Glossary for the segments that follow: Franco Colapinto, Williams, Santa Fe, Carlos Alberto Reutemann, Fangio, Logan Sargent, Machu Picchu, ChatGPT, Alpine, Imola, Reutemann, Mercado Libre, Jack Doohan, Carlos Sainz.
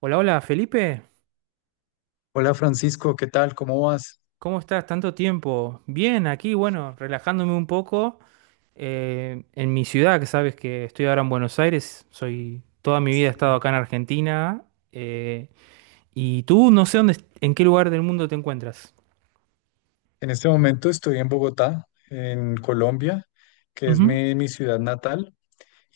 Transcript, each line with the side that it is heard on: right: Hola, hola, Felipe.
left: Hola Francisco, ¿qué tal? ¿Cómo vas?
right: ¿Cómo estás? Tanto tiempo. Bien, aquí, bueno, relajándome un poco en mi ciudad, que sabes que estoy ahora en Buenos Aires. Soy, toda mi vida he estado
left: Sí.
right: acá en Argentina. eh, y tú, no sé dónde, en qué lugar del mundo te encuentras.
left: En este momento estoy en Bogotá, en Colombia, que es
right: Ujú,
left: mi ciudad natal.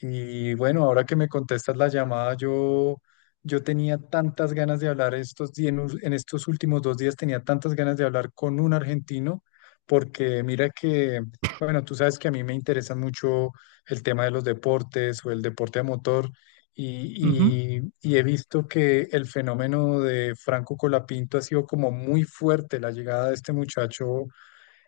left: Y bueno, ahora que me contestas la llamada, yo tenía tantas ganas de hablar estos días, en estos últimos dos días tenía tantas ganas de hablar con un argentino, porque mira que, bueno, tú sabes que a mí me interesa mucho el tema de los deportes o el deporte a motor,
right: ujú.
left: y he visto que el fenómeno de Franco Colapinto ha sido como muy fuerte, la llegada de este muchacho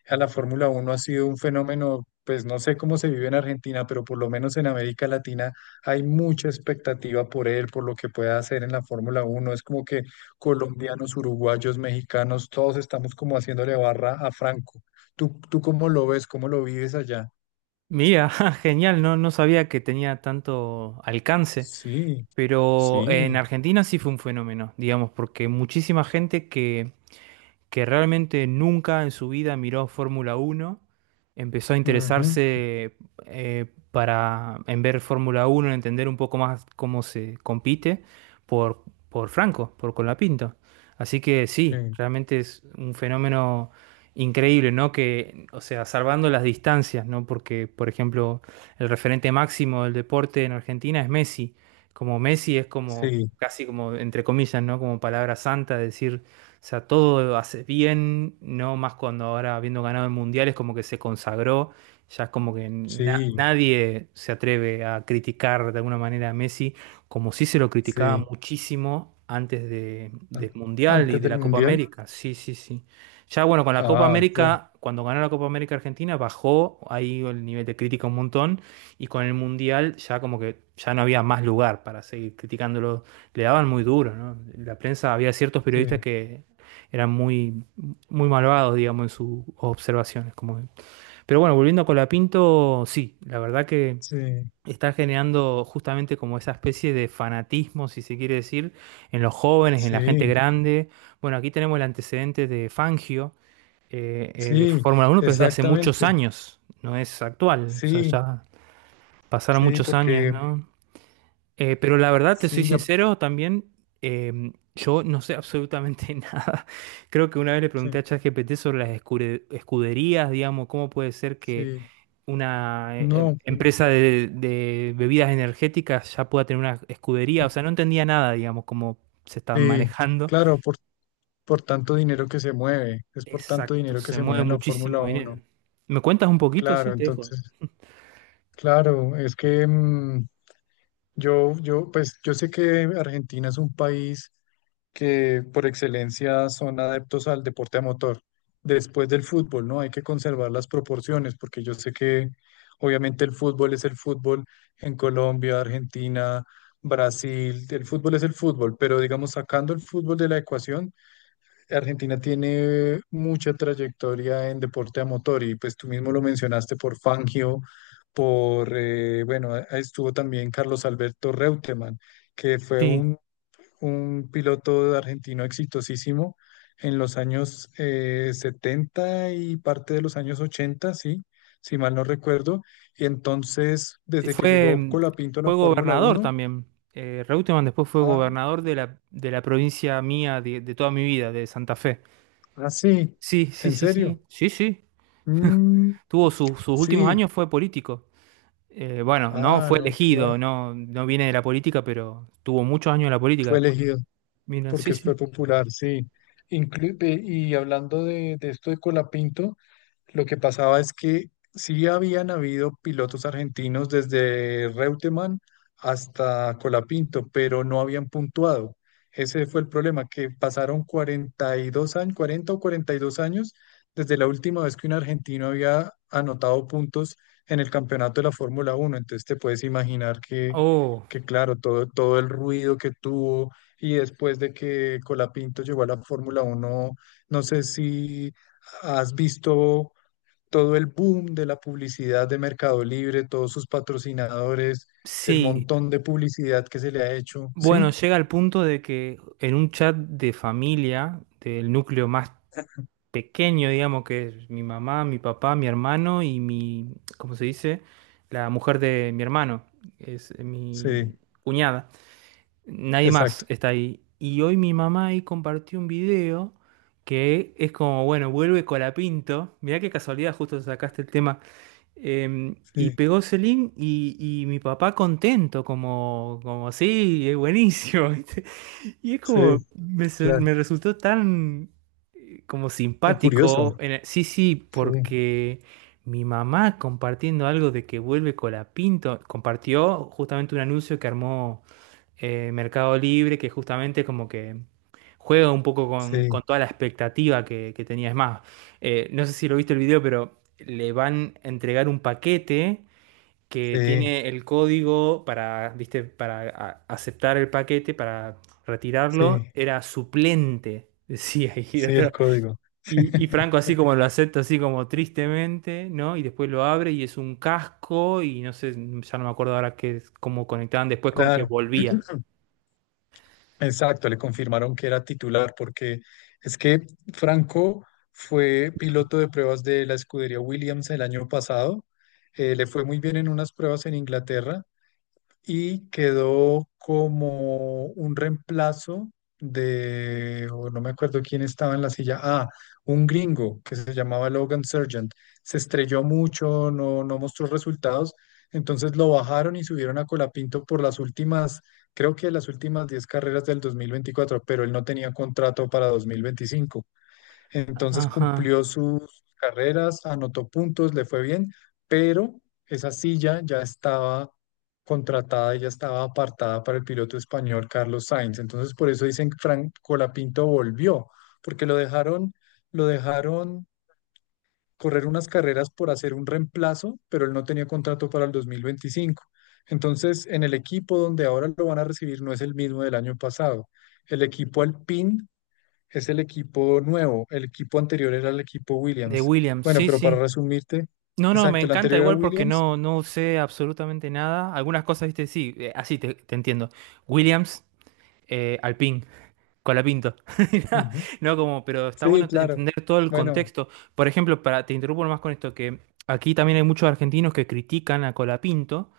left: a la Fórmula Uno ha sido un fenómeno. Pues no sé cómo se vive en Argentina, pero por lo menos en América Latina hay mucha expectativa por él, por lo que pueda hacer en la Fórmula Uno. Es como que colombianos, uruguayos, mexicanos, todos estamos como haciéndole barra a Franco. ¿Tú cómo lo ves? ¿Cómo lo vives allá?
right: Mira, ja, genial, no, no sabía que tenía tanto alcance,
left: Sí,
right: pero en
left: sí,
right: Argentina sí fue un fenómeno, digamos, porque muchísima gente que realmente nunca en su vida miró Fórmula Uno empezó a
left: ujú,
right: interesarse eh, para, en ver Fórmula Uno en entender un poco más cómo se compite por, por Franco, por Colapinto. Así que sí,
left: eh,
right: realmente es un fenómeno increíble, ¿no? Que, o sea, salvando las distancias, ¿no? Porque, por ejemplo, el referente máximo del deporte en Argentina es Messi. Como Messi es como,
left: sí,
right: casi como, entre comillas, ¿no? Como palabra santa, decir o sea, todo hace bien, no más cuando ahora habiendo ganado el mundial es como que se consagró, ya es como que
left: sí,
right: nadie se atreve a criticar de alguna manera a Messi, como sí se lo criticaba
left: sí.
right: muchísimo antes de,
left: Ah.
right: del mundial y
left: Antes
right: de
left: del
right: la Copa
left: Mundial.
right: América. Sí, sí, sí. Ya bueno, con la Copa
left: Ah, claro,
right: América, cuando ganó la Copa América Argentina, bajó ahí el nivel de crítica un montón y con el mundial ya como que ya no había más lugar para seguir criticándolo, le daban muy duro, ¿no? La prensa, había ciertos
left: sí,
right: periodistas que eran muy, muy malvados, digamos, en sus observaciones. Como… Pero bueno, volviendo a Colapinto, sí, la verdad que
left: sí,
right: está generando justamente como esa especie de fanatismo, si se quiere decir, en los jóvenes, en la gente
left: sí,
right: grande. Bueno, aquí tenemos el antecedente de Fangio, de
left: sí,
right: Fórmula 1, pero es de hace muchos
left: exactamente.
right: años, no es actual, o sea,
left: Sí,
right: ya pasaron
left: sí,
right: muchos años,
left: porque
right: ¿no? Pero la verdad, te soy
left: sí, ya,
right: sincero, también yo no sé absolutamente nada. Creo que una vez le pregunté
left: sí,
right: a ChatGPT sobre las escuderías, digamos, cómo puede ser que
left: sí,
right: una
left: no, pero,
right: empresa de bebidas energéticas ya pueda tener una escudería. O sea, no entendía nada, digamos, cómo se está
left: sí,
right: manejando.
left: claro, por, tanto dinero que se mueve, es por tanto
right: Exacto,
left: dinero que
right: se
left: se mueve
right: mueve
left: en la Fórmula
right: muchísimo
left: Uno,
right: dinero. ¿Me cuentas un poquito?
left: claro,
right: Sí, te dejo.
left: entonces, claro, es que yo, pues yo sé que Argentina es un país que por excelencia son adeptos al deporte a motor. Después del fútbol, ¿no? Hay que conservar las proporciones, porque yo sé que obviamente el fútbol es el fútbol en Colombia, Argentina, Brasil, el fútbol es el fútbol, pero digamos, sacando el fútbol de la ecuación, Argentina tiene mucha trayectoria en deporte a motor y pues tú mismo lo mencionaste por Fangio, bueno, estuvo también Carlos Alberto Reutemann, que fue
right: Sí.
left: un piloto argentino exitosísimo en los años 70 y parte de los años ochenta, sí, si mal no recuerdo. Y entonces, desde que
right: Fue,
left: llegó Colapinto a la
right: fue
left: Fórmula
right: gobernador
left: Uno,
right: también. Reutemann después fue
left: ah,
right: gobernador de la provincia mía de toda mi vida, de Santa Fe.
left: ah, sí,
right: Sí, sí,
left: ¿en
right: sí,
left: serio?
right: sí. Sí, sí.
left: Mm,
right: Tuvo sus últimos
left: sí,
right: años, fue político. Bueno, no
left: ah,
right: fue
left: no, qué va,
right: elegido, no, no viene de la política, pero tuvo muchos años en la política
left: fue
right: después.
left: elegido
right: Mira, sí,
left: porque
right: sí.
left: fue popular, sí. Y hablando de, esto de Colapinto, lo que pasaba es que sí habían habido pilotos argentinos desde Reutemann hasta Colapinto, pero no habían puntuado. Ese fue el problema, que pasaron 42 años, 40 o 42 años desde la última vez que un argentino había anotado puntos en el campeonato de la Fórmula Uno. Entonces te puedes imaginar que,
right: Oh,
left: que claro, todo el ruido que tuvo y después de que Colapinto llegó a la Fórmula Uno. No sé si has visto todo el boom de la publicidad de Mercado Libre, todos sus patrocinadores, el
right: sí.
left: montón de publicidad que se le ha hecho.
right: Bueno,
left: Sí,
right: llega al punto de que en un chat de familia, del núcleo más pequeño, digamos, que es mi mamá, mi papá, mi hermano y mi, ¿cómo se dice? La mujer de mi hermano, es mi
left: sí,
right: cuñada. Nadie más
left: exacto.
right: está ahí. Y hoy mi mamá ahí compartió un video que es como, bueno, vuelve Colapinto. Mirá qué casualidad, justo sacaste el tema. Y
left: Sí,
right: pegó ese link y mi papá contento, como, como, sí, es buenísimo. Y es
left: sí,
right: como, me,
left: claro.
right: me resultó tan como
left: Está curioso.
right: simpático. Sí, sí,
left: Sí,
right: porque mi mamá compartiendo algo de que vuelve Colapinto, compartió justamente un anuncio que armó Mercado Libre, que justamente como que juega un poco con
left: sí,
right: toda la expectativa que tenía. Es más, no sé si lo viste el video, pero le van a entregar un paquete que
left: sí,
right: tiene el código para, viste, para aceptar el paquete, para retirarlo,
left: sí,
right: era suplente, decía. Y,
left: sí, el código.
right: y Franco así como lo acepta, así como tristemente, ¿no? Y después lo abre y es un casco y no sé, ya no me acuerdo ahora qué, cómo conectaban después con que
left: Claro.
right: volvía.
left: Exacto, le confirmaron que era titular porque es que Franco fue piloto de pruebas de la escudería Williams el año pasado. Le fue muy bien en unas pruebas en Inglaterra y quedó como un reemplazo de, o no me acuerdo quién estaba en la silla, un gringo que se llamaba Logan Sargent. Se estrelló mucho, no, no mostró resultados, entonces lo bajaron y subieron a Colapinto por las últimas, creo que las últimas 10 carreras del 2024, pero él no tenía contrato para 2025. Entonces
right: Ajá,
left: cumplió sus carreras, anotó puntos, le fue bien, pero esa silla ya estaba contratada y ya estaba apartada para el piloto español Carlos Sainz. Entonces por eso dicen que Frank Colapinto volvió, porque lo dejaron correr unas carreras por hacer un reemplazo, pero él no tenía contrato para el 2025. Entonces, en el equipo donde ahora lo van a recibir no es el mismo del año pasado. El equipo Alpine es el equipo nuevo, el equipo anterior era el equipo
right: de
left: Williams.
right: Williams,
left: Bueno,
right: sí,
left: pero para
right: sí.
left: resumirte,
right: No, no, me
left: exacto, el
right: encanta
left: anterior era
right: igual porque
left: Williams.
right: no, no usé absolutamente nada. Algunas cosas, viste, sí, así te, te entiendo. Williams, Alpine. Colapinto.
left: Ujú.
right: No, como, pero está
left: Sí,
right: bueno
left: claro.
right: entender todo el
left: Bueno,
right: contexto. Por ejemplo, para, te interrumpo más con esto, que aquí también hay muchos argentinos que critican a Colapinto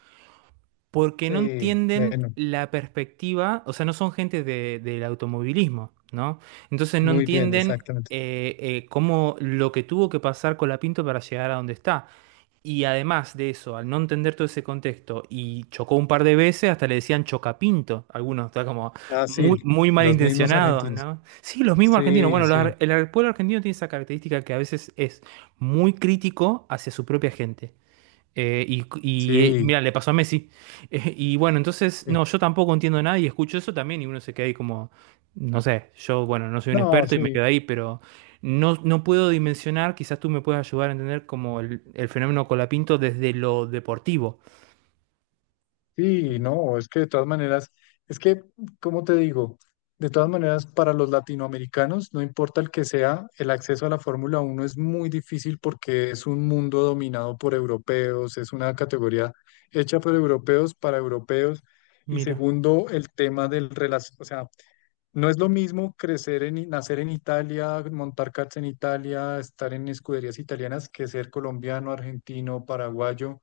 right: porque no
left: sí,
right: entienden
left: bueno,
right: la perspectiva, o sea, no son gente del automovilismo, ¿no? Entonces no
left: muy bien,
right: entienden
left: exactamente.
right: cómo lo que tuvo que pasar Colapinto para llegar a donde está. Y además de eso, al no entender todo ese contexto y chocó un par de veces, hasta le decían chocapinto. Algunos, está como
left: Ah, sí,
right: muy, muy
left: los mismos
right: malintencionados,
left: argentinos.
right: ¿no? Sí, los mismos argentinos.
left: Sí,
right: Bueno, los
left: sí,
right: ar- el ar- pueblo argentino tiene esa característica que a veces es muy crítico hacia su propia gente.
left: sí,
right: Mira, le pasó a Messi. Y bueno, entonces,
left: sí.
right: no, yo tampoco entiendo nada y escucho eso también y uno se queda ahí como, no sé, yo, bueno, no soy un
left: No,
right: experto y me
left: sí.
right: quedo ahí, pero no, no puedo dimensionar, quizás tú me puedas ayudar a entender como el fenómeno Colapinto desde lo deportivo.
left: Sí, no, es que de todas maneras, es que, ¿como te digo? De todas maneras, para los latinoamericanos, no importa el que sea, el acceso a la Fórmula Uno es muy difícil porque es un mundo dominado por europeos, es una categoría hecha por europeos para europeos. Y
right: Mira,
left: segundo, el tema del relación, o sea, no es lo mismo crecer en, nacer en Italia, montar karts en Italia, estar en escuderías italianas que ser colombiano, argentino, paraguayo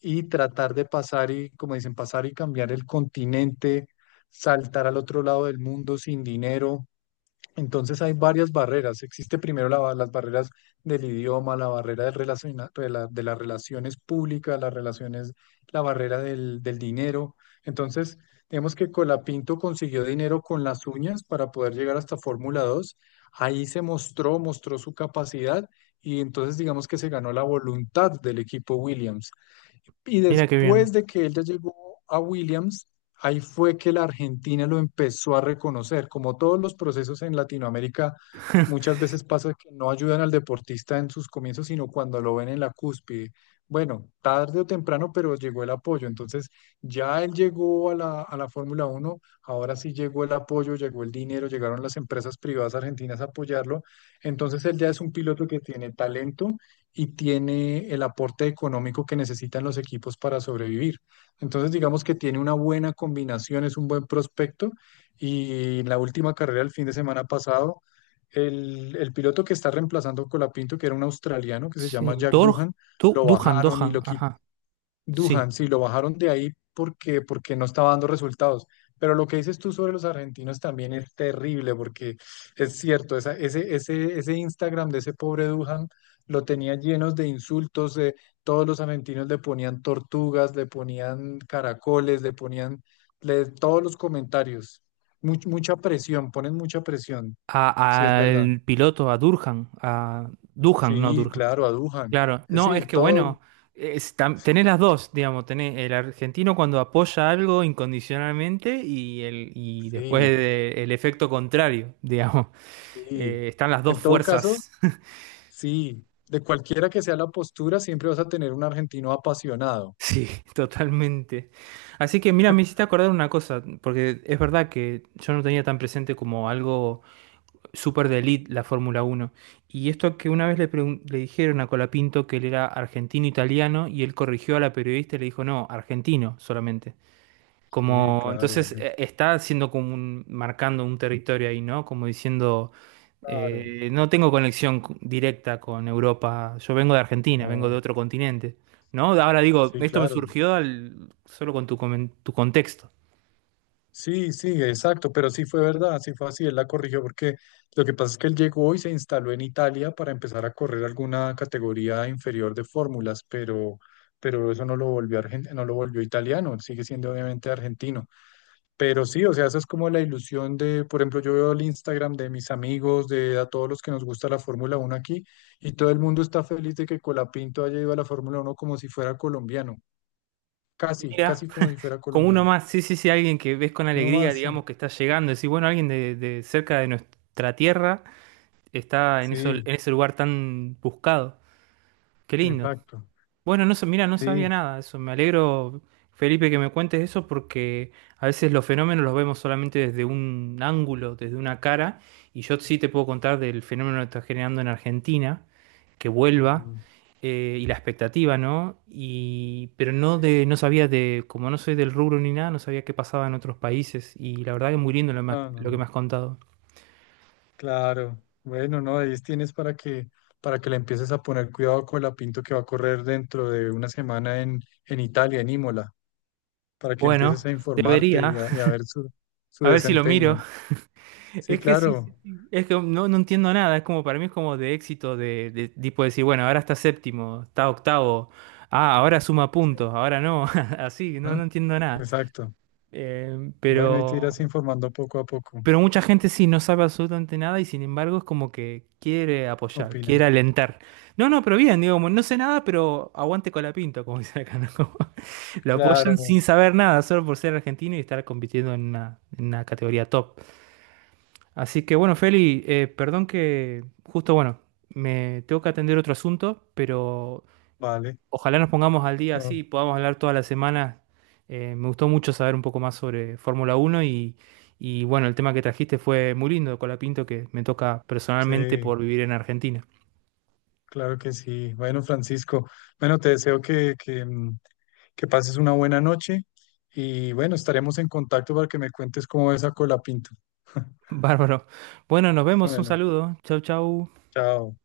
left: y tratar de pasar y, como dicen, pasar y cambiar el continente, saltar al otro lado del mundo sin dinero. Entonces hay varias barreras. Existe primero las barreras del idioma, la barrera de las relaciones públicas, las relaciones, la barrera del dinero. Entonces, digamos que Colapinto consiguió dinero con las uñas para poder llegar hasta Fórmula dos. Ahí se mostró, mostró su capacidad y entonces digamos que se ganó la voluntad del equipo Williams. Y
right: mira qué
left: después
right: bien.
left: de que él ya llegó a Williams, ahí fue que la Argentina lo empezó a reconocer. Como todos los procesos en Latinoamérica, muchas veces pasa que no ayudan al deportista en sus comienzos, sino cuando lo ven en la cúspide. Bueno, tarde o temprano, pero llegó el apoyo. Entonces, ya él llegó a la, Fórmula Uno, ahora sí llegó el apoyo, llegó el dinero, llegaron las empresas privadas argentinas a apoyarlo. Entonces, él ya es un piloto que tiene talento y tiene el aporte económico que necesitan los equipos para sobrevivir. Entonces, digamos que tiene una buena combinación, es un buen prospecto y en la última carrera el fin de semana pasado, el piloto que está reemplazando a Colapinto, que era un australiano que se
right: Sí,
left: llama Jack
right: Dor,
left: Doohan, lo
right: Duhan,
left: bajaron y
right: Dohan,
left: lo quitaron.
right: ajá, sí.
left: Duhan, sí, lo bajaron de ahí porque no estaba dando resultados. Pero lo que dices tú sobre los argentinos también es terrible, porque es cierto, ese Instagram de ese pobre Duhan lo tenía llenos de insultos, de todos los argentinos le ponían tortugas, le ponían caracoles, le ponían, todos los comentarios. Mucha presión, ponen mucha presión, si es verdad.
right: Al piloto, a Durhan, a Duhan, no
left: Sí,
right: Durhan.
left: claro, a Duhan.
right: Claro, no, es
left: Sí,
right: que
left: todo,
right: bueno, es tenés las dos, digamos, tenés el argentino cuando apoya algo incondicionalmente y, el, y después
left: sí,
right: el efecto contrario, digamos.
left: sí.
right: Están las dos
left: En todo caso.
right: fuerzas,
left: Sí, de cualquiera que sea la postura, siempre vas a tener un argentino apasionado.
right: sí, totalmente. Así que mira, me hiciste acordar una cosa, porque es verdad que yo no tenía tan presente como algo súper de elite la Fórmula Uno. Y esto que una vez le, le dijeron a Colapinto que él era argentino-italiano y él corrigió a la periodista y le dijo, no, argentino solamente.
left: Sí,
right: Como,
left: claro,
right: entonces
left: argentino.
right: está haciendo como un, marcando un territorio ahí, ¿no? Como diciendo,
left: Claro,
right: no tengo conexión directa con Europa, yo vengo de Argentina, vengo de
left: no,
right: otro continente, ¿no? Ahora digo,
left: sí,
right: esto me
left: claro.
right: surgió solo con tu, tu contexto.
left: Sí, sí, exacto, pero sí fue verdad, sí fue así, él la corrigió porque lo que pasa es que él llegó y se instaló en Italia para empezar a correr alguna categoría inferior de fórmulas, pero, eso no lo volvió no lo volvió italiano, él sigue siendo obviamente argentino. Pero sí, o sea, esa es como la ilusión de, por ejemplo, yo veo el Instagram de mis amigos, de a todos los que nos gusta la Fórmula Uno aquí, y todo el mundo está feliz de que Colapinto haya ido a la Fórmula Uno como si fuera colombiano, casi,
right: Mira,
left: casi como si fuera
right: con uno
left: colombiano.
right: más, sí, sí, sí, alguien que ves con
left: Uno
right: alegría,
left: más, sí.
right: digamos, que está llegando, decís, bueno, alguien de cerca de nuestra tierra está en, eso, en
left: Sí,
right: ese lugar tan buscado. Qué lindo.
left: exacto.
right: Bueno, no, mira, no
left: Sí.
right: sabía nada de eso. Me alegro, Felipe, que me cuentes eso porque a veces los fenómenos los vemos solamente desde un ángulo, desde una cara. Y yo sí te puedo contar del fenómeno que está generando en Argentina, que vuelva,
left: Mm,
right: y la expectativa, ¿no? Y, pero
left: sí.
right: no de, no sabía de, como no soy del rubro ni nada, no sabía qué pasaba en otros países. Y la verdad que muy lindo lo,
left: No, no,
right: lo que
left: no.
right: me has contado.
left: Claro. Bueno, no, ahí tienes para que, le empieces a poner cuidado a Colapinto que va a correr dentro de una semana en, Italia, en Imola. Para que empieces
right: Bueno,
left: a informarte
right: debería,
left: y a ver su
right: a ver si lo miro.
left: desempeño. Sí,
right: Es que sí, sí,
left: claro.
right: sí. Es que no, no entiendo nada, es como para mí es como de éxito, de tipo decir, bueno, ahora está séptimo, está octavo, ah, ahora suma
left: Sí,
right: puntos, ahora no, así, no,
left: ¿no?
right: no entiendo nada.
left: Exacto.
right: Eh,
left: Bueno, y te
right: pero,
left: irás informando poco a poco,
right: pero mucha gente sí no sabe absolutamente nada y sin embargo es como que quiere apoyar, quiere
left: opinan.
right: alentar. No, no, pero bien, digo, como, no sé nada, pero aguante con la pinta, como dice acá, ¿no? Como lo apoyan
left: Claro,
right: sin saber nada, solo por ser argentino y estar compitiendo en una categoría top. Así que bueno, Feli, perdón que justo, bueno, me tengo que atender otro asunto, pero
left: vale.
right: ojalá nos pongamos al día así
left: No,
right: y podamos hablar toda la semana. Me gustó mucho saber un poco más sobre Fórmula Uno y bueno, el tema que trajiste fue muy lindo, Colapinto, que me toca personalmente
left: sí,
right: por vivir en Argentina.
left: claro que sí. Bueno, Francisco, bueno, te deseo que pases una buena noche y bueno, estaremos en contacto para que me cuentes cómo ves a Colapinto.
right: Bárbaro. Bueno, nos vemos, un
left: Bueno,
right: saludo. Chau, chau.
left: chao.